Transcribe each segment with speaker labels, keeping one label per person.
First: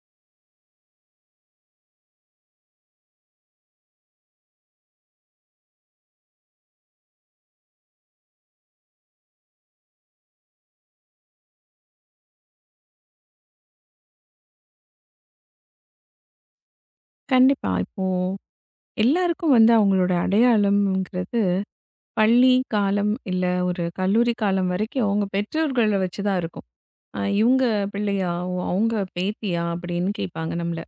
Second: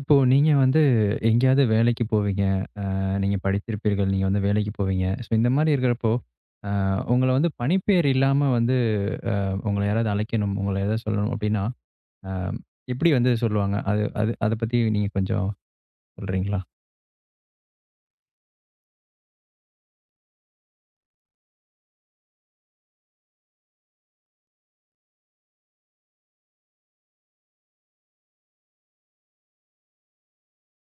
Speaker 1: இப்போ நீங்க வந்து எங்கேயாவது வேலைக்கு போவீங்க. நீங்க படித்திருப்பீர்கள். நீங்க வந்து வேலைக்கு போவீங்க. ஸோ இந்த மாரி இருக்கிறப்போ, அ உங்கள வந்து பணிப்பெயர் இல்லாம வந்து அ உங்கள யாராவது அழைக்கணும், உங்கள ஏதாவது சொல்லணும் அப்படின்னா, அ எப்படி வந்து சொல்லுவாங்க? அது அது அத பத்தி நீங்க கொஞ்சம் சொல்றீங்களா?
Speaker 2: கண்டிப்பா. இப்போ எல்லாருக்கும் வந்து அவங்களோட அடையாளம்ங்கிறது பள்ளி காலம், இல்ல ஒரு கல்லூரி காலம் வரைக்கும் அவங்க பெற்றோர்கள வச்சு தான் இருக்கும். இவங்க பிள்ளையா? ஓ! அவங்க பேத்தியா? அப்படின்னு கேட்பாங்க நம்மள.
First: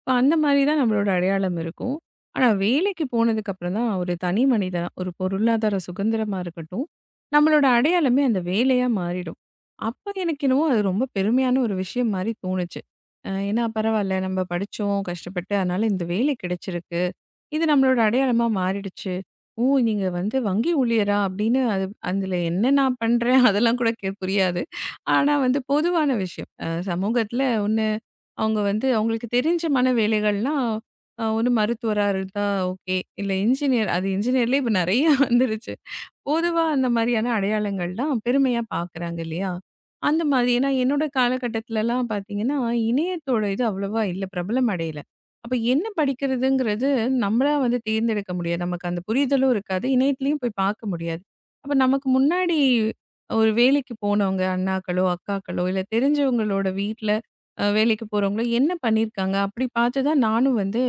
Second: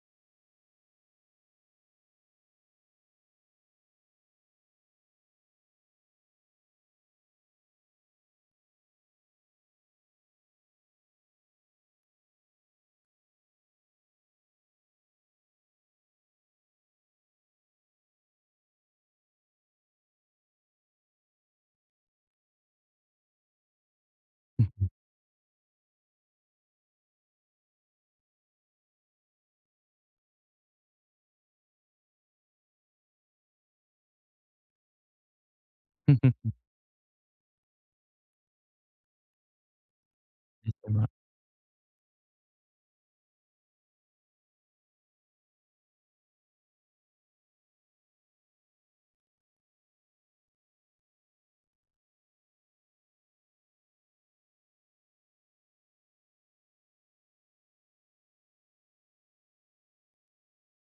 Speaker 2: இப்ப அந்த மாரி தான் நம்மளோட அடையாளம் இருக்கும். ஆனா வேலைக்கு போனதுக்கு அப்புறம் தான் ஒரு தனி மனிதனா, ஒரு பொருளாதார சுதந்திரமா இருக்கட்டும், நம்மளோட அடையாளமே அந்த வேலையா மாறிடும். அப்ப எனக்கு என்னவோ அது ரொம்ப பெருமையான ஒரு விஷயம் மாரி தோணுச்சு. ஏன்னா பரவால்ல நம்ம படிச்சோம், கஷ்டப்பட்டு அதனால இந்த வேலை கிடைச்சிருக்கு. இது நம்மளோட அடையாளமா மாறிடுச்சு. ஓ! நீங்க வந்து வங்கி ஊழியரா? அப்படின்னு அது அதில என்ன நான் பண்றேன் அதெல்லாம் கூட கே புரியாது.
Speaker 1: நிச்சயமா.
Speaker 2: ஆனா வந்து பொதுவான விஷயம். சமூகத்தில ஒண்ணு அவங்க வந்து அவங்களுக்கு தெரிஞ்சமான வேலைகள்னா, ஒண்ணு மருத்துவரா இருந்தா ஓகே. இல்ல இன்ஜினியர் அது இன்ஜினியர்லயே இப்ப நெறைய வந்துருச்சு. பொதுவா அந்த மாதிரியான அடையாளங்கள் தான் பெருமையா பாக்குறாங்க இல்லையா? அந்த மாதிரி ஏன்னா என்னோட காலகட்டத்திலலாம் பார்த்தீங்கன்னா, இணையத்தோட இது அவ்வளவா இல்ல. பிரபலம் அடையல. அப்ப என்ன படிக்கிறதுங்கிறது நம்மளா வந்து தேர்ந்தெடுக்க முடியாது. நமக்கு அந்த புரிதலும் இருக்காது. இணையத்திலயும் போய் பார்க்க முடியாது. அப்ப நமக்கு முன்னாடி ஒரு வேலைக்கு போனவங்க அண்ணாக்களோ, அக்காக்களோ இல்ல தெரிஞ்சவங்களோட வீட்ல வேலைக்கு போறவங்களோ என்ன பண்ணியிருக்காங்க? அப்படி பார்த்து தான் நானும் வந்து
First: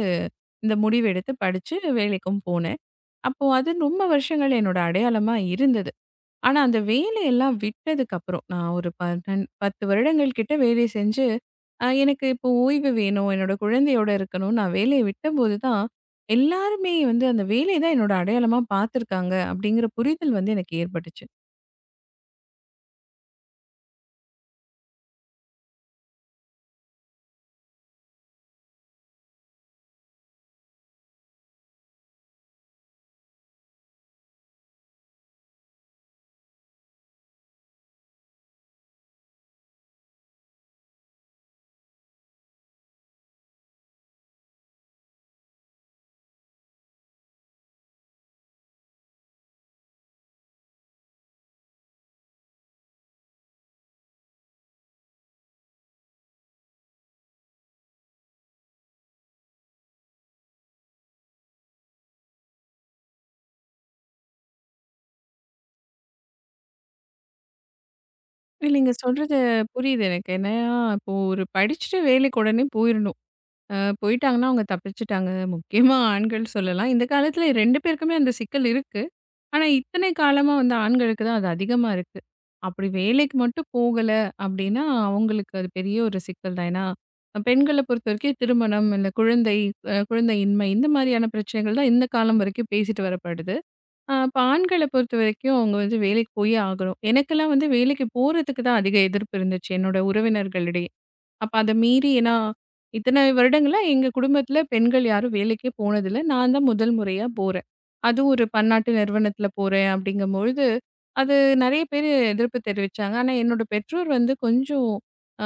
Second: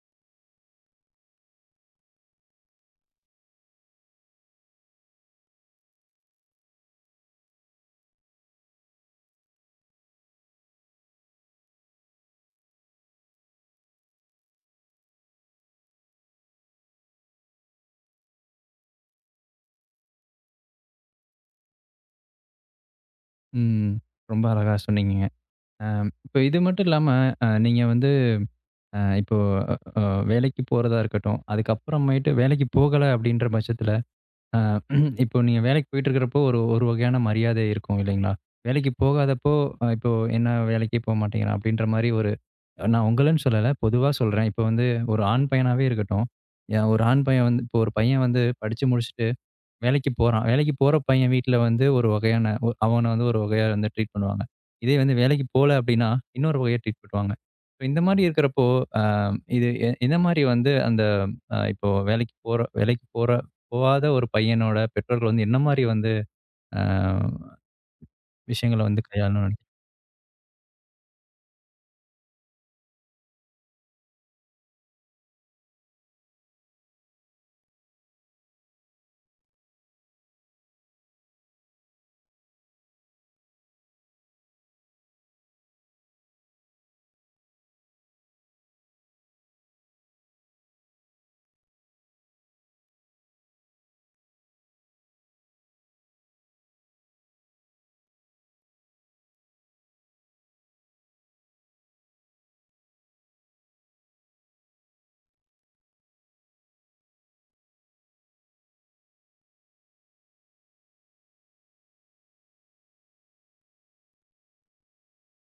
Speaker 2: இந்த முடிவெடுத்து படிச்சு வேலைக்கும் போனேன். அப்போ அது ரொம்ப வருஷங்கள் என்னோட அடையாளமா இருந்தது. ஆனா, அந்த வேலையெல்லாம் விட்டதுக்கப்புறம், நான் ஒரு 12 10 வருடங்கள் கிட்ட வேலை செஞ்சு, எனக்கு இப்போ ஓய்வு வேணும், என்னோட குழந்தையோட இருக்கணும். நான் வேலைய விட்டபோது தான், எல்லாருமே வந்து அந்த வேலைய தான் என்னோட அடையாளமா பார்த்துருக்காங்க, அப்படிங்கிற புரிதல் வந்து எனக்கு ஏற்பட்டுச்சு.
Speaker 1: ம். ரொம்ப அழகா சொன்னீங்கங்க. அ இப்போ இது மட்டும் இல்லாம நீங்க வந்து இப்போ அ வேலைக்கு போறதா இருக்கட்டும், அதுக்கப்புறமேட்டு வேலைக்கு போகல அப்படின்ற பட்சத்தில அ இப்போ நீங்க வேலைக்கு போயிட்டு இருக்கிறப்போ, ஒரு ஒரு வகையான மரியாதை இருக்கும் இல்லைங்களா? வேலைக்கு போகாதப்போ, இப்போ என்ன வேலைக்கே போ மாட்டேங்கிறான் அப்படின்ற மாரி ஒரு நான் உங்களன்னு சொல்லல, பொதுவா சொல்றேன். இப்போ வந்து ஒரு ஆண் பையனாவே இருக்கட்டும், ஒரு ஆண் பையன் வந்து இப்போ ஒரு பையன் வந்து படிச்சு முடிச்சுட்டு வேலைக்கு போறான். வேலைக்கு போற பையன் வீட்ல வந்து ஒரு வகையான அவன வந்து ஒரு வகையா வந்து ட்ரீட் பண்ணுவாங்க. இதே வந்து வேலைக்கு போல அப்டின்னா, இன்னொரு வகையா ட்ரீட் பண்ணுவாங்க. இப்ப இந்த மாரி இருக்கிறப்போ, அ இது எந்த மாரி வந்து அந்த இப்போ வேலைக்கு போற போவாத ஒரு பையனோட பெற்றோர்கள் வந்து என்ன மாரி வந்து அ
Speaker 2: இல்லை,
Speaker 1: விஷயங்கள
Speaker 2: நீங்க
Speaker 1: வந்து
Speaker 2: சொல்றது
Speaker 1: கையாளணும்னு.
Speaker 2: புரியுது எனக்கு. ஏன்னா, இப்போ ஒரு படிச்சுட்டு வேலைக்கு உடனே போயிரணும். அ போயிட்டாங்கன்னா அவங்க தப்பிச்சுட்டாங்க. முக்கியமா ஆண்கள் சொல்லலாம். இந்த காலத்துல 2 பேருக்குமே அந்த சிக்கல் இருக்கு. ஆனா, இத்தனை காலமா வந்து ஆண்களுக்கு தான் அது அதிகமா இருக்கு. அப்படி வேலைக்கு மட்டும் போகல அப்படின்னா, அவங்களுக்கு அது பெரிய ஒரு சிக்கல் தான். ஏன்னா, பெண்கள பொறுத்தவரைக்கும் திருமணம், இல்ல குழந்தை, குழந்தையின்மை இந்த மாரியான பிரச்சனைகள் தான் இந்த காலம் வரைக்கும் பேசிட்டு வரப்படுது. ஆ இப்ப ஆண்கள பொறுத்தவரைக்கும் அவங்க வந்து வேலைக்கு போயே ஆகணும். எனக்கெல்லாம் வந்து வேலைக்கு போறதுக்கு தான் அதிக எதிர்ப்பு இருந்துச்சு, என்னோட உறவினர்களிடையே. அப்ப அத மீறி ஏன்னா, இத்தனை வருடங்களா எங்க குடும்பத்துல பெண்கள் யாரும் வேலைக்கே போனதில்ல. நான் தான் முதல் முறையா போறேன். அதுவும் ஒரு பன்னாட்டு நிறுவனத்துல போறேன் அப்படிங்கும்பொழுது, அது நெறைய பேரு எதிர்ப்பு தெரிவிச்சாங்க. ஆனா என்னோட பெற்றோர் வந்து கொஞ்சம்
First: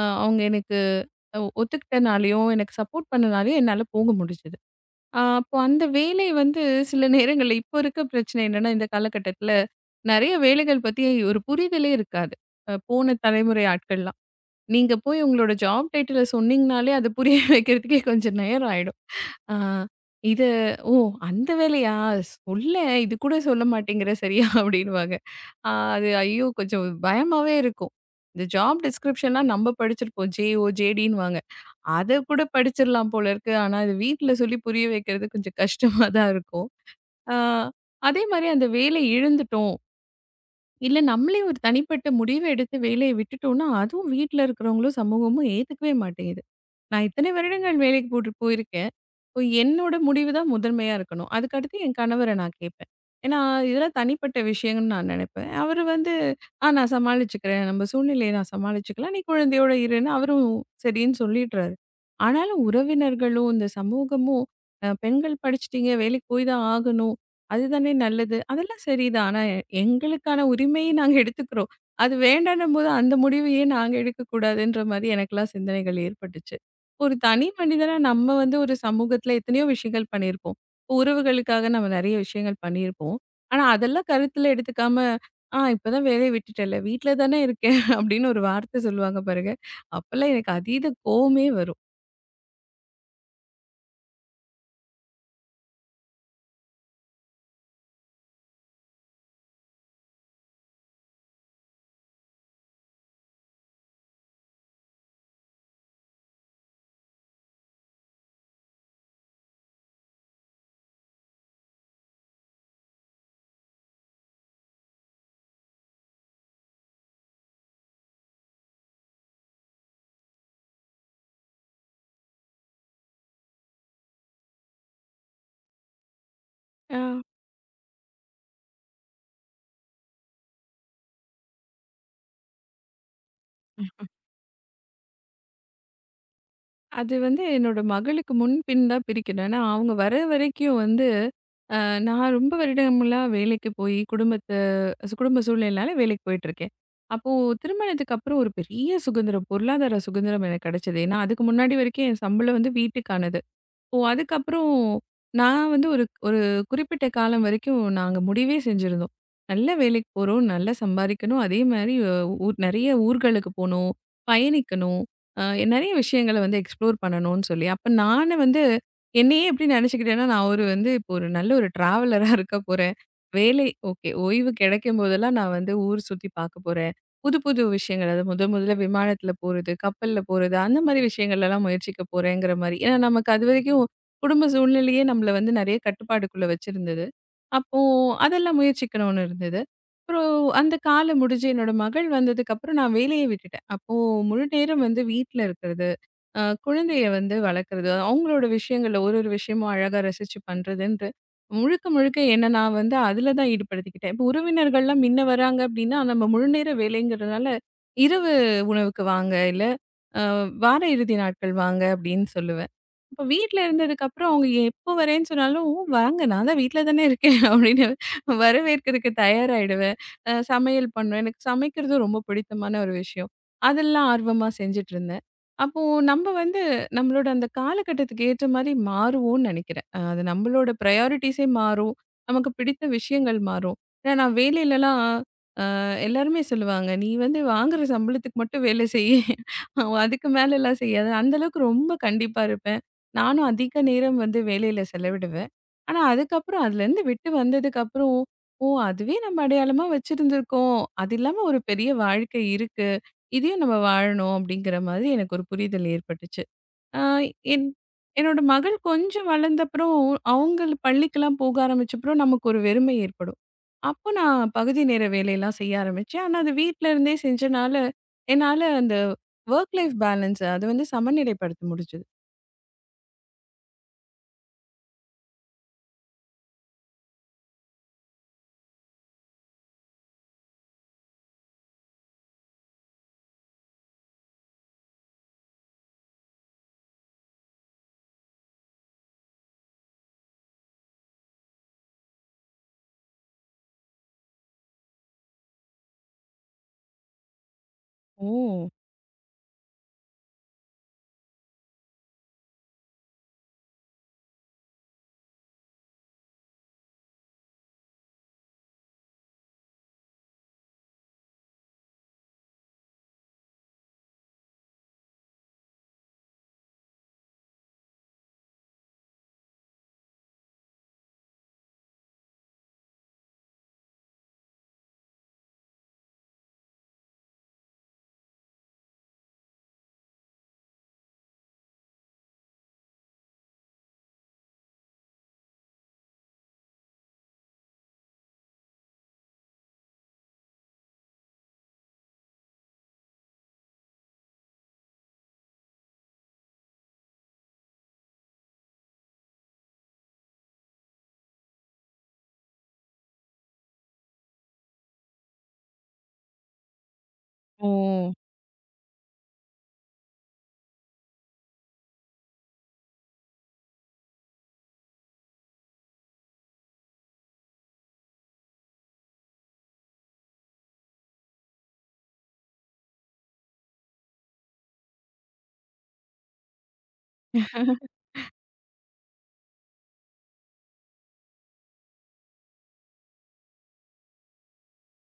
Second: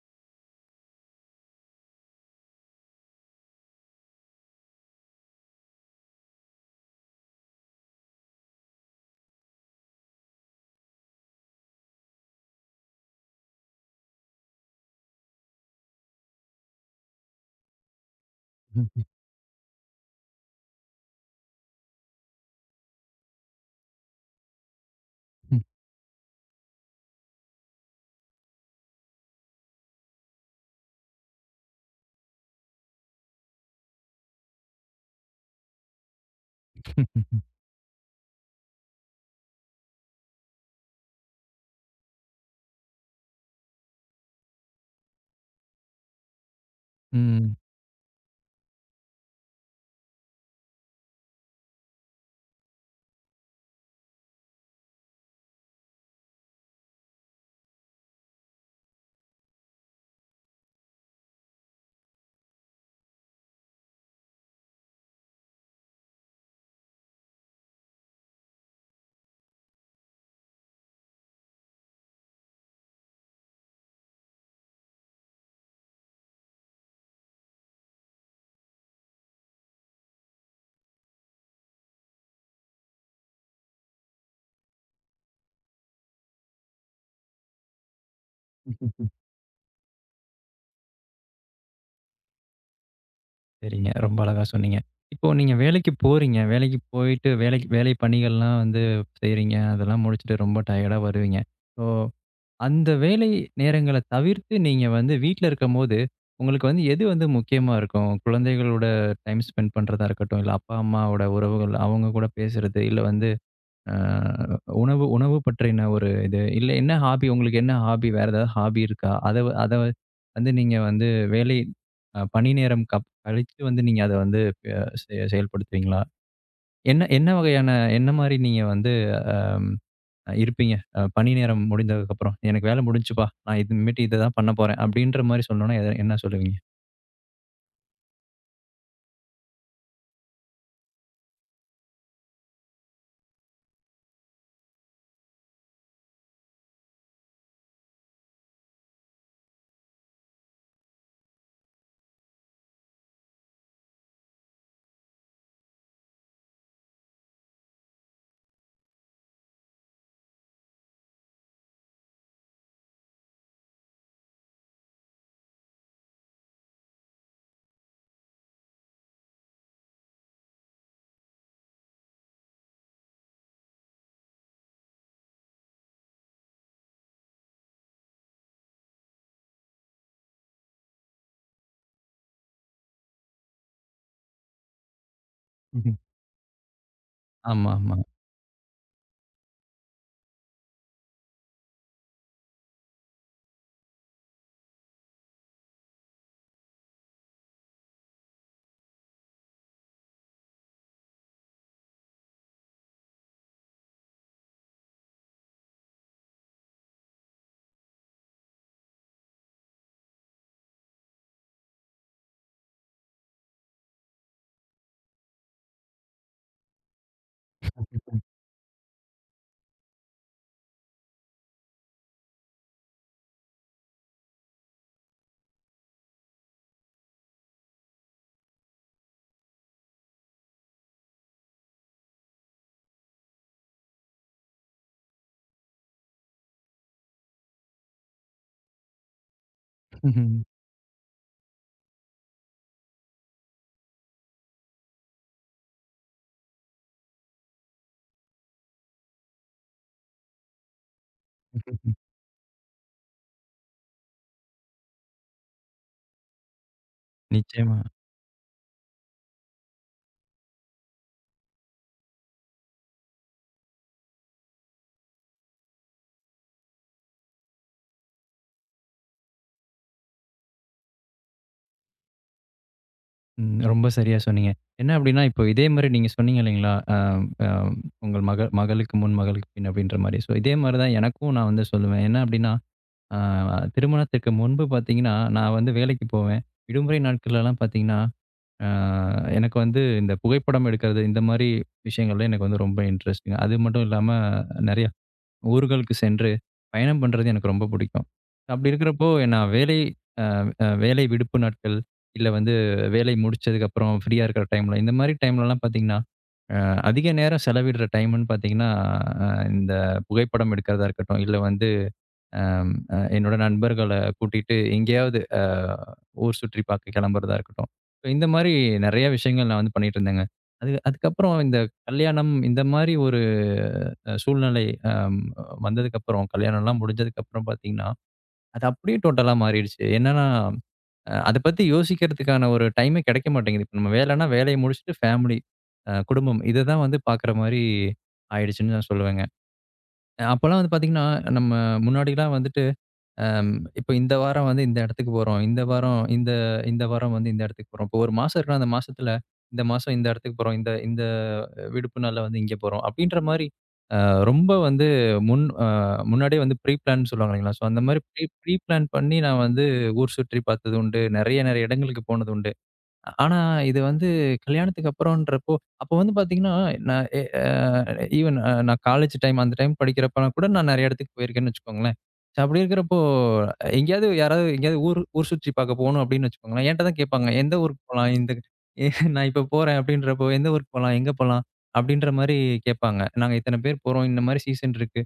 Speaker 2: அவங்க எனக்கு ஒத்துக்கிட்டனாலயும், எனக்கு சப்போர்ட் பண்ணனாலயும் என்னால போக முடிஞ்சது. ஆ, அப்போ அந்த வேலை வந்து சில நேரங்கள்ல இப்போ இருக்க பிரச்சனை என்னன்னா, இந்த காலகட்டத்தில நெறைய வேலைகள் பத்தி ஒரு புரிதலே இருக்காது. போன தலைமுறை ஆட்கள்லாம். நீங்க போய் உங்களோட ஜாப் டைட்டில சொன்னீங்கனாலே, அது புரிய வைக்கிறதுக்கே கொஞ்சம் நேரம் ஆயிடும்.
Speaker 1: ம்.
Speaker 2: ஆ இது "ஓ! அந்த வேலையா? சொல்லேன் இது கூட சொல்ல மாட்டேங்கிற சரியா" அப்படின்னுவாங்க. ஆ அது ஐயோ! கொஞ்சம் பயமாவே இருக்கும். இந்த ஜாப் டிஸ்கிரிப்ஷன்லாம் நம்ம படிச்சிருப்போம். ஜேஓ, ஜேடின்னுவாங்க. அத கூட படிச்சிடலாம் போல இருக்கு. ஆனா, அது வீட்ல சொல்லி புரிய வைக்கிறது கொஞ்சம் கஷ்டமா தான் இருக்கும். ஆ அதே மாரி அந்த வேலை இழந்துட்டோம். இல்ல நம்மளே ஒரு தனிப்பட்ட முடிவு எடுத்து வேலைய விட்டுட்டோம்னா, அதுவும் வீட்ல இருக்கிறவங்களும் சமூகமும் ஏத்துக்கவே மாட்டேங்குது. நான் இத்தனை
Speaker 1: ம்,
Speaker 2: வருடங்கள் வேலைக்கு போட்டு போயிருக்கேன். இப்போ என்னோட முடிவு தான் முதன்மையா இருக்கணும். அதுக்கடுத்து என் கணவர நான் கேட்பேன். ஏன்னா, இதெல்லாம் தனிப்பட்ட விஷயங்கன்னு நான் நெனைப்பேன். அவரு வந்து, "ஆ நான் சமாளிச்சுக்கிறேன். நம்ம சூழ்நிலைய நான் சமாளிச்சுக்கலாம். நீ குழந்தையோட இருன்னு" அவரும் சரின்னு சொல்லிடுறாரு. ஆனாலும் உறவினர்களும், இந்த சமூகமும், பெண்கள் படிச்சுட்டீங்க, வேலைக்கு போய் தான் ஆகணும். அதுதானே நல்லது. அதெல்லாம் சரிதான். ஆனா எங்களுக்கான உரிமையை நாங்க எடுத்துக்கிறோம். அது வேண்டான்னும்போது அந்த முடிவையே நாங்க எடுக்கக்கூடாதுன்ற மாரி எனக்கெல்லாம் சிந்தனைகள் ஏற்பட்டுச்சு. ஒரு தனி மனிதனா நம்ம வந்து ஒரு சமூகத்துல எத்தனையோ விஷயங்கள் பண்ணியிருப்போம். உறவுகளுக்காக நம்ம நெறைய விஷயங்கள் பண்ணியிருப்போம். ஆனா, அதெல்லாம் கருத்துல எடுத்துக்காம, "ஆ இப்பதான் வேலைய விட்டுட்டேன்ல, வீட்ல தானே இருக்கேன்" அப்படின்னு ஒரு வார்த்தை
Speaker 1: ம்.
Speaker 2: சொல்லுவாங்க பாருங்க. அப்பல்லாம் எனக்கு அதீத கோவமே வரும்.
Speaker 1: சரிங்க. ரொம்ப அழகா சொன்னீங்க. இப்போ நீங்க வேலைக்கு போறீங்க. வேலைக்கு போயிட்டு வேலை பணிகள்லாம் வந்து செய்றீங்க. அதெல்லாம் முடிச்சுட்டு ரொம்ப டயர்டா வருவீங்க. ஸோ அந்த வேலை நேரங்கள தவிர்த்து நீங்க வந்து வீட்ல இருக்கும்போது, உங்களுக்கு வந்து எது வந்து முக்கியமா இருக்கும்? குழந்தைகளோட டைம் ஸ்பெண்ட் பண்றதா இருக்கட்டும், இல்ல அப்பா, அம்மாவோட உறவுகள் அவங்க கூட பேசுறது, இல்ல வந்து அ உணவு உணவு பற்றின ஒரு இது, இல்ல என்ன ஹாபி உங்களுக்கு என்ன ஹாபி? வேற ஏதாவது ஹாபி இருக்கா? அத வந்து நீங்க வந்து வேலை பணி நேரம் கப் கழிச்சு வந்து நீங்க அத வந்து அ செ செயல்படுத்துவீங்களா?
Speaker 2: அ
Speaker 1: என்ன என்ன வகையான என்ன மாரி நீங்க வந்து அ அ இருப்பீங்க. பணி நேரம் முடிந்ததுக்கப்புறம், "எனக்கு வேலை முடிஞ்சுப்பா. நான் இதுமேட்டு இத தான் பண்ண போறேன்." அப்படின்ற மாரி சொன்னோம்னா என்ன சொல்லுவீங்க?
Speaker 2: அது வந்து என்னோட மகளுக்கு முன்பின் தான் பிரிக்கணும். ஏன்னா, அவங்க வர வரைக்கும் வந்து நான் ரொம்ப வருடங்களா வேலைக்கு போய் குடும்பத்தை குடும்ப சூழ்நிலையால வேலைக்கு போயிட்டு இருக்கேன். அப்போ திருமணத்துக்கு அப்புறம் ஒரு பெரிய சுதந்திரம் பொருளாதார சுதந்திரம் எனக்கு கிடைச்சது. ஏன்னா அதுக்கு முன்னாடி வரைக்கும் என் சம்பளம் வந்து வீட்டுக்கானது. ஓ! அதுக்கப்புறம் நான் வந்து ஒரு ஒரு குறிப்பிட்ட காலம் வரைக்கும் நாங்க முடிவே செஞ்சிருந்தோம். நல்ல வேலைக்கு போறோம், நல்லா சம்பாரிக்கணும். அதே மாரி ஊர் நெறைய ஊர்களுக்கு போணும், பயணிக்கணும், அ நெறைய விஷயங்கள வந்து எக்ஸ்ப்ளோர் பண்ணணும்னு சொல்லி. அப்ப நானு வந்து என்னையே எப்படி நெனச்சுக்கிட்டேன்னா, நான் ஒரு வந்து இப்போ ஒரு நல்ல ஒரு டிராவலரா இருக்க போறேன். வேலை ஓகே. ஓய்வு கிடைக்கும் போதெல்லாம் நான் வந்து ஊர் சுத்தி பார்க்க போறேன். புது புது விஷயங்கள் அதாவது முதல் முதல்ல விமானத்தில போறது, கப்பல்ல போறது, அந்த மாரி விஷயங்கள்லாம் முயற்சிக்க போறேங்கிற மாரி. ஏன்னா நமக்கு அதுவரைக்கும் குடும்ப சூழ்நிலையே நம்மள வந்து நெறைய
Speaker 1: ம்ஹும்.
Speaker 2: கட்டுப்பாடுக்குள்ள வச்சிருந்தது.
Speaker 1: ஆமா,
Speaker 2: அப்போ
Speaker 1: ஆமா.
Speaker 2: அதெல்லாம் முயற்சிக்கணும்னு இருந்தது. அப்புறம் அந்த காலம் முடிஞ்சு என்னோட மகள் வந்ததுக்கப்புறம் நான் வேலைய விட்டுட்டேன். அப்போ முழு நேரம் வந்து வீட்ல இருக்கிறது, குழந்தைய வந்து வளர்க்குறது, அவங்களோட விஷயங்கள்ல ஒரு ஒரு விஷயமும் அழகா ரசிச்சு பண்றதுன்ட்டு, முழுக்க முழுக்க என்ன நான் வந்து அதில தான் ஈடுபடுத்திக்கிட்டேன். இப்போ உறவினர்கள்லாம் முன்ன வராங்க அப்டின்னா, நம்ம முழுநேர வேலைங்கிறதுனால, இரவு உணவுக்கு வாங்க, இல்ல அ வார இறுதி நாட்கள் வாங்க அப்படின்னு சொல்லுவேன். அப்ப வீட்ல இருந்ததுக்கப்புறம் அவங்க எப்போ வரேன்னு சொன்னாலும், "ஓ! வாங்க நான் தான் வீட்ல தானே இருக்கேன்" அப்படின்னு வரவேற்கிறதுக்கு தயாராயிடுவேன். சமையல் பண்ணுவேன். எனக்கு சமைக்கிறதும் ரொம்ப பிடித்தமான ஒரு விஷயம். அதெல்லாம் ஆர்வமா செஞ்சுட்டு இருந்தேன். அப்போ நம்ம வந்து நம்மளோட அந்த காலகட்டத்துக்கு ஏற்ற மாதிரி மாறுவோம்னு நினைக்கிறேன். அது நம்மளோட ப்ரையாரிட்டீஸே மாறும். நமக்கு பிடித்த விஷயங்கள் மாறும். ஏன்னா நான் வேலையிலலாம் எல்லாருமே சொல்லுவாங்க, "நீ வந்து வாங்குற சம்பளத்துக்கு மட்டும் வேலை செய்யி. அதுக்கு
Speaker 1: ம்ஹும்.
Speaker 2: மேலலாம் செய்யாத." அந்த அளவுக்கு ரொம்ப கண்டிப்பா இருப்பேன். நானும் அதிக நேரம் வந்து வேலையில செலவிடுவேன். ஆனா, அதுக்கப்புறம் அதுலேருந்து விட்டு வந்ததுக்கப்புறம், "ஓ! அதுவே நம்ம அடையாளமா வச்சிருந்திருக்கோம். அது இல்லாம ஒரு பெரிய
Speaker 1: ம்ஹும்.
Speaker 2: வாழ்க்கை இருக்கு. இதையும் நம்ம வாழணும்." அப்படிங்கிற மாதிரி எனக்கு ஒரு புரிதல் ஏற்பட்டுச்சு. ஆ, என்
Speaker 1: நிச்சயமா.
Speaker 2: என்னோட மகள் கொஞ்சம் வளர்ந்தப்புறம், அவங்கள் பள்ளிக்கெல்லாம் போக ஆரம்பிச்சப்புறம் நமக்கு ஒரு வெறுமை ஏற்படும். அப்போ நான் பகுதி நேர வேலையெல்லாம் செய்ய ஆரம்பிச்சேன். ஆனா, அது வீட்ல இருந்தே செஞ்சனால, என்னால அந்த ஒர்க் லைஃப் பேலன்ஸ் அது வந்து சமநிலைப்படுத்த முடிஞ்சது.
Speaker 1: ம். ரொம்ப சரியா சொன்னீங்க. என்ன அப்படின்னா, இப்போ இதே மாரி நீங்க சொன்னீங்க இல்லைங்களா? அ அ உங்கள் மகளுக்கு முன், மகளுக்கு பின் அப்படின்ற மாரி. ஸோ இதே மாரி தான் எனக்கும் நான் வந்து சொல்லுவேன். என்ன அப்படின்னா, அ திருமணத்திற்கு முன்பு பார்த்தீங்கன்னா, நான் வந்து வேலைக்கு போவேன். விடுமுறை நாட்கள்லலாம் பார்த்தீங்கன்னா ஆ எனக்கு வந்து இந்த புகைப்படம் எடுக்கிறது, இந்த மாரி விஷயங்கள்ல எனக்கு வந்து ரொம்ப இன்ட்ரெஸ்ட்டுங்க. அது மட்டும் இல்லாம நெறைய ஊர்களுக்கு சென்று பயணம் பண்றது எனக்கு ரொம்ப புடிக்கும்.
Speaker 2: ஓ!
Speaker 1: அப்படி இருக்கிறப்போ நான் வேலை அ அ வேலை விடுப்பு நாட்கள், இல்ல வந்து வேலை முடிச்சதுக்கப்புறம் ஃப்ரீயா இருக்கிற டைம்ல, இந்த மாரி டைம்லலாம் பார்த்தீங்கன்னா, அ அதிக நேரம் செலவிடுற டைம்ன்னு பார்த்தீங்கன்னா, அ இந்த புகைப்படம் எடுக்கிறதா இருக்கட்டும், இல்ல வந்து அம் அ என்னோட நண்பர்கள கூட்டிட்டு எங்கேயாவது ஊர் சுற்றி பார்க்க கிளம்புறதா இருக்கட்டும். So, இந்த மாரி நெறைய விஷயங்கள் நான் வந்து பண்ணிட்டு இருந்தேங்க. அது அதுக்கப்புறம் இந்த கல்யாணம் இந்த மாரி ஒரு சூழ்நிலை அம் வந்ததுக்கப்புறம், கல்யாணம்லாம் முடிஞ்சதுக்கப்புறம் பார்த்தீங்கன்னா, அது அப்படியே டோட்டலா மாறிடுச்சு. என்னன்னா, அத பத்தி யோசிக்கிறதுக்கான ஒரு டைமே கிடைக்க மாட்டேங்குது. இப்ப நம்ம வேலைன்னா வேலைய முடிச்சுட்டு ஃபேமிலி, குடும்பம் இத தான் வந்து பார்க்குற மாரி ஆயிடுச்சுன்னு நான் சொல்லுவேங்க. அப்பலாம் வந்து பார்த்தீங்கன்னா, நம்ம முன்னாடிலாம் வந்துட்டு அம் இப்ப இந்த வாரம் வந்து இந்த இடத்துக்கு போறோம். இந்த வாரம் வந்து இந்த இடத்துக்கு போறோம். இப்போ ஒரு மாசம் இருக்குன்னா, அந்த மாசத்துல இந்த மாசம் இந்த இடத்துக்கு போறோம். இந்த இந்த விடுப்பு நாள்ல வந்து இங்க போறோம். அப்படின்ற மாரி அ ரொம்ப வந்து முன் அ முன்னாடியே வந்து ப்ரீ பிளான்னு சொல்லுவாங்க இல்லைங்களா? So
Speaker 2: oh!
Speaker 1: அந்த மாரி ப்ரீ ப்ரீ பிளான் பண்ணி நான் வந்து ஊர் சுற்றி பார்த்தது உண்டு. நெறைய நெறைய இடங்களுக்கு போனது உண்டு. ஆனா, இது வந்து கல்யாணத்துக்கு அப்புறம்ன்றப்போ, அப்போ வந்து பார்த்தீங்கன்னா, நான் எ அ ஈவன் நான் காலேஜ் டைம் அந்த டைம் படிக்கிறப்பலாம் கூட நான் நெறைய இடத்துக்கு போயிருக்கேன்னு வச்சுக்கோங்களேன். சோ அப்படி இருக்கிறப்போ, யாராவது எங்கேயாவது ஊர் ஊர் சுற்றி பார்க்க போணும் அப்படின்னு வச்சுக்கோங்களேன். என்ட்ட தான் கேட்பாங்க. எந்த ஊருக்கு போலாம்? நான் இப்போ போறேன் அப்படின்றப்போ, எந்த ஊருக்கு போலாம்? எங்க போலாம்? அப்படின்ற மாரி கேட்பாங்க. நாங்க இத்தன பேர் போறோம். இந்த மாரி சீசன் இருக்கு.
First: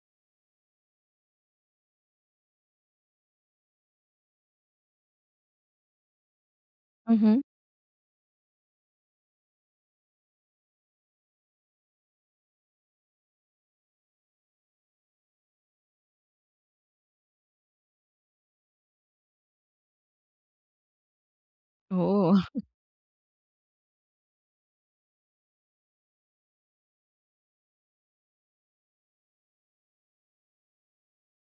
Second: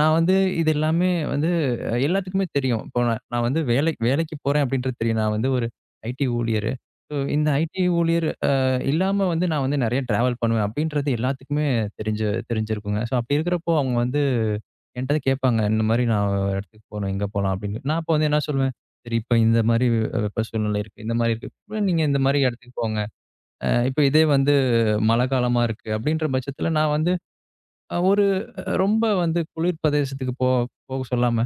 Speaker 1: நான் வந்து இது எல்லாமே வந்து எல்லாத்துக்குமே தெரியும். இப்போ நான் நான் வந்து வேலைக்கு போறேன் அப்படின்றது தெரியும். நான் வந்து ஒரு ஐடி ஊழியர். ஸோ
Speaker 2: ம்ஹ்ம்.
Speaker 1: இந்த ஐடி ஊழியர் இல்லாம வந்து நான் வந்து நெறைய டிராவல் பண்ணுவேன் அப்படின்றது எல்லாத்துக்குமே தெரிஞ்சிருக்குங்க. ஸோ அப்படி இருக்கிறப்போ அவங்க வந்து என்ட்ட கேட்பாங்க. இந்த மாரி நான் ஒரு இடத்துக்கு போணும், எங்க போலாம் அப்படின்னு. நான் அப்போ வந்து என்ன சொல்லுவேன், சரி இப்ப இந்த மாரி வெப்ப சூழ்நிலை இருக்கு. இந்த மாரி இருக்கு. அப்புறம் நீங்க
Speaker 2: ஓ!
Speaker 1: இந்த மாரி இடத்துக்கு போங்க. இப்ப இதே வந்து மழை காலமா இருக்கு அப்படின்ற பட்சத்தில நான் வந்து ஒரு ரொம்ப வந்து குளிர் பிரதேசத்துக்கு போக சொல்லாம,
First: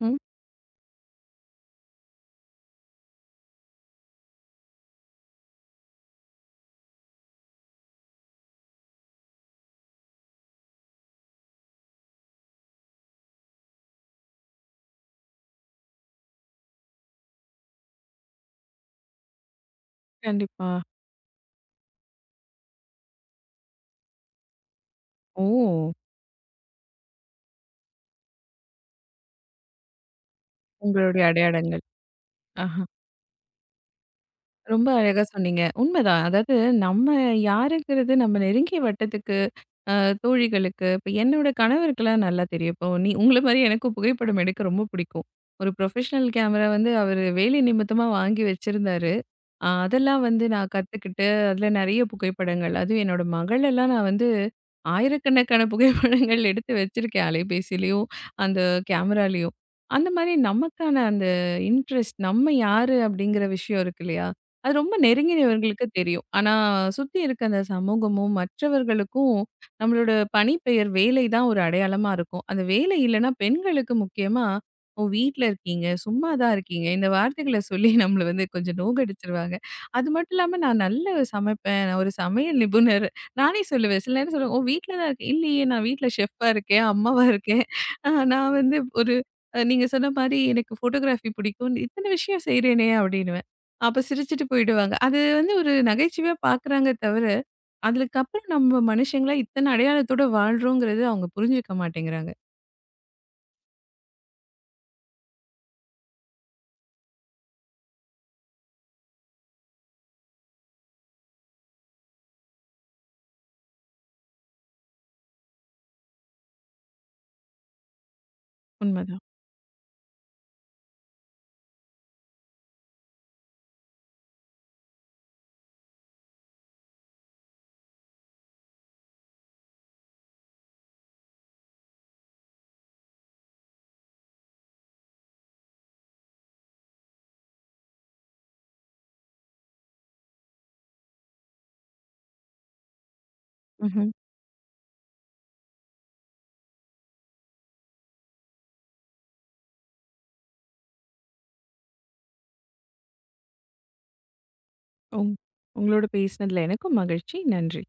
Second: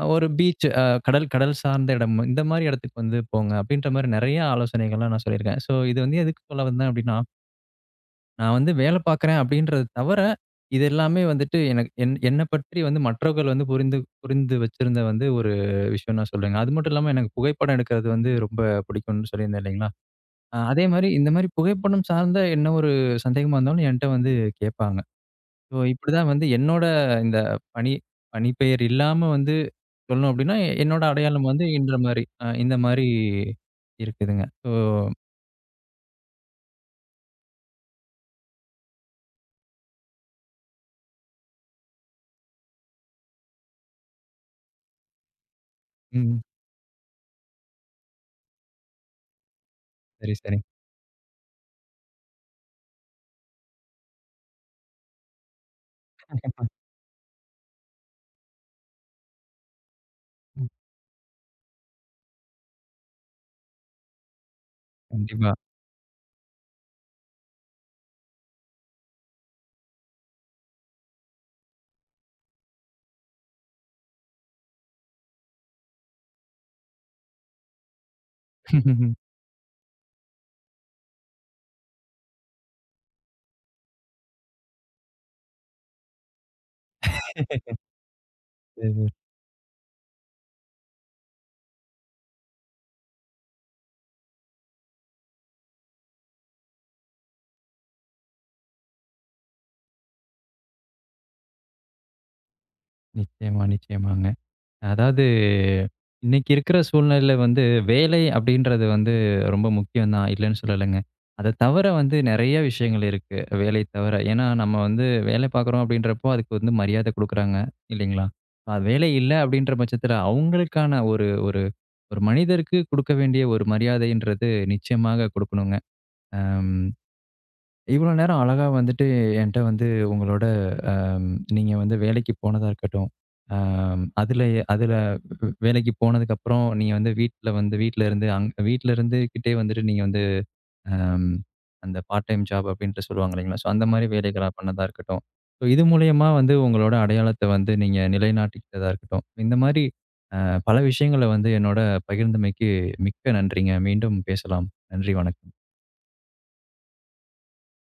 Speaker 1: ஒரு பீச் கடல் கடல் சார்ந்த இடம். இந்த மாரி இடத்துக்கு வந்து போங்க அப்படின்ற மாரி நெறைய ஆலோசனைகள்லாம் நான் சொல்லியிருக்கேன். ஸோ இது வந்து எதுக்கு சொல்ல வந்தேன் அப்படின்னா, நான் வந்து வேலை பார்க்குறேன் அப்படின்றத தவிர, இது எல்லாமே வந்துட்டு எனக்கு என்ன பற்றி வந்து மற்றவர்கள் வந்து புரிந்து புரிந்து வச்சிருந்த வந்து ஒரு விஷயம் நான் சொல்லுவேங்க. அது மட்டும் இல்லாம எனக்கு புகைப்படம் எடுக்கிறது வந்து ரொம்ப பிடிக்கும்னு சொல்லியிருந்தேன் இல்லைங்களா?
Speaker 2: கண்டிப்பா.
Speaker 1: அதே மாரி இந்த மாரி புகைப்படம் சார்ந்த என்ன ஒரு சந்தேகமா இருந்தாலும் என்ட்ட வந்து கேட்பாங்க.
Speaker 2: ஓ!
Speaker 1: ஸோ, இப்படிதான் வந்து என்னோட இந்த பணி பணிப்பெயர் இல்லாம வந்து சொல்லணும் அப்படின்னா, என்னோட
Speaker 2: உங்களுடைய
Speaker 1: அடையாளம் வந்து
Speaker 2: அடையாளங்கள்.
Speaker 1: இந்த
Speaker 2: ஆஹா.
Speaker 1: மாரி இருக்குதுங்க. ஸோ
Speaker 2: ரொம்ப அழகா சொன்னீங்க. உண்மைதான். அதாவது நம்ம யாருங்கிறது நம்ம நெருங்கிய வட்டத்துக்கு அ தோழிகளுக்கு, இப்ப என்னோட கணவருக்குலாம் நல்லா தெரியும். இப்போ நீ உங்கள மாரி எனக்கும் புகைப்படம் எடுக்க ரொம்ப பிடிக்கும். ஒரு ப்ரொஃபஷனல்
Speaker 1: ம்.
Speaker 2: கேமரா வந்து அவரு வேலை நிமித்தமா வாங்கி வச்சிருந்தாரு. ஆ அதெல்லாம்
Speaker 1: சரி,
Speaker 2: வந்து
Speaker 1: சரி.
Speaker 2: நான் கத்துக்கிட்டு, அதுல நெறைய புகைப்படங்கள். அதுவும் என்னோட மகளெல்லாம் நான் வந்து ஆயிரக்கணக்கான புகைப்படங்கள் எடுத்து வச்சிருக்கேன். அலைபேசியிலயும், அந்த கேமராலயும். அந்த மாரி
Speaker 1: ம்.
Speaker 2: நமக்கான அந்த இன்ட்ரெஸ்ட், நம்ம யாரு அப்படிங்கிற விஷயம் இருக்கு இல்லையா? அது ரொம்ப
Speaker 1: கண்டிப்பா.
Speaker 2: நெருங்கினவர்களுக்கு தெரியும். ஆனா, சுத்தி இருக்க அந்த சமூகமும், மற்றவர்களுக்கும் நம்மளோட பணிப்பெயர் வேலை தான் ஒரு அடையாளமா இருக்கும். அந்த வேலை இல்லைன்னா பெண்களுக்கு முக்கியமா, "ஓ! வீட்ல இருக்கீங்க, சும்மா தான் இருக்கீங்க." இந்த வார்த்தைகள சொல்லி நம்மள வந்து கொஞ்சம் நோகடிச்சுருவாங்க. அது மட்டும் இல்லாம நான் நல்லா சமைப்பேன். நான் ஒரு சமையல் நிபுணர். நானே சொல்லுவேன். சில நேரம் சொல்லுவேன், "ஓ! வீட்ல தான் இருக்கேன்." இல்லையே நான் வீட்ல ஷெஃப்பா இருக்கேன், அம்மாவா இருக்கேன். நான் வந்து
Speaker 1: சரி.
Speaker 2: ஒரு நீங்க சொன்ன மாரி எனக்கு ஃபோட்டோகிராஃபி பிடிக்கும். இத்தன விஷயம் செய்றேனே அப்படின்னுவேன். அப்ப சிரிச்சுட்டு போயிடுவாங்க. அது வந்து ஒரு நகைச்சுவையா பார்க்குறாங்க தவிர, அதுக்கப்புறம் நம்ம மனுஷங்களா இத்தன அடையாளத்தோட வாழ்றோங்கிறது அவங்க புரிஞ்சுக்க மாட்டேங்கிறாங்க.
Speaker 1: நிச்சயமா, நிச்சயமாங்க. அதாவது இன்னைக்கு இருக்கிற சூழ்நிலையில வந்து வேலை அப்படின்றது வந்து ரொம்ப முக்கியம் தான் இல்லைன்னு சொல்லலைங்க. அத தவிர வந்து நெறைய விஷயங்கள் இருக்கு. வேலை தவிர. ஏன்னா நம்ம வந்து வேலை பார்க்குறோம் அப்படின்றப்போ அதுக்கு வந்து மரியாதை குடுக்குறாங்க இல்லைங்களா? அது வேலை
Speaker 2: உண்மதான்.
Speaker 1: இல்ல அப்படின்ற பட்சத்தில அவங்களுக்கான ஒரு ஒரு ஒரு மனிதருக்கு குடுக்க வேண்டிய ஒரு மரியாதைன்றது நிச்சயமாக குடுக்கணுங்க. அம். இவ்வளோ நேரம் அழகா வந்துட்டு என்ட்ட வந்து உங்களோட அம், நீங்க வந்து வேலைக்கு போனதா இருக்கட்டும், அதுல அதுல வேலைக்கு போனதுக்கப்புறம் நீங்க வந்து வீட்ல இருந்துகிட்டே வந்துட்டு நீங்க வந்து அம், அந்த பார்ட் டைம் ஜாப் அப்படின்ட்டு சொல்லுவாங்க இல்லைங்களா? ஸோ அந்த மாரி
Speaker 2: ம்ஹ்ம்.
Speaker 1: வேலைகளா பண்ணதா இருக்கட்டும். ஸோ இது மூலியமா வந்து உங்களோட அடையாளத்த வந்து நீங்க நிலைநாட்டிக்கிட்டதா இருக்கட்டும். இந்த மாரி அ பல விஷயங்கள வந்து என்னோட பகிர்ந்தமைக்கு மிக்க நன்றிங்க. மீண்டும் பேசலாம். நன்றி,
Speaker 2: உங்
Speaker 1: வணக்கம்.
Speaker 2: உங்களோட பேசினதுல எனக்கும் மகிழ்ச்சி. நன்றி.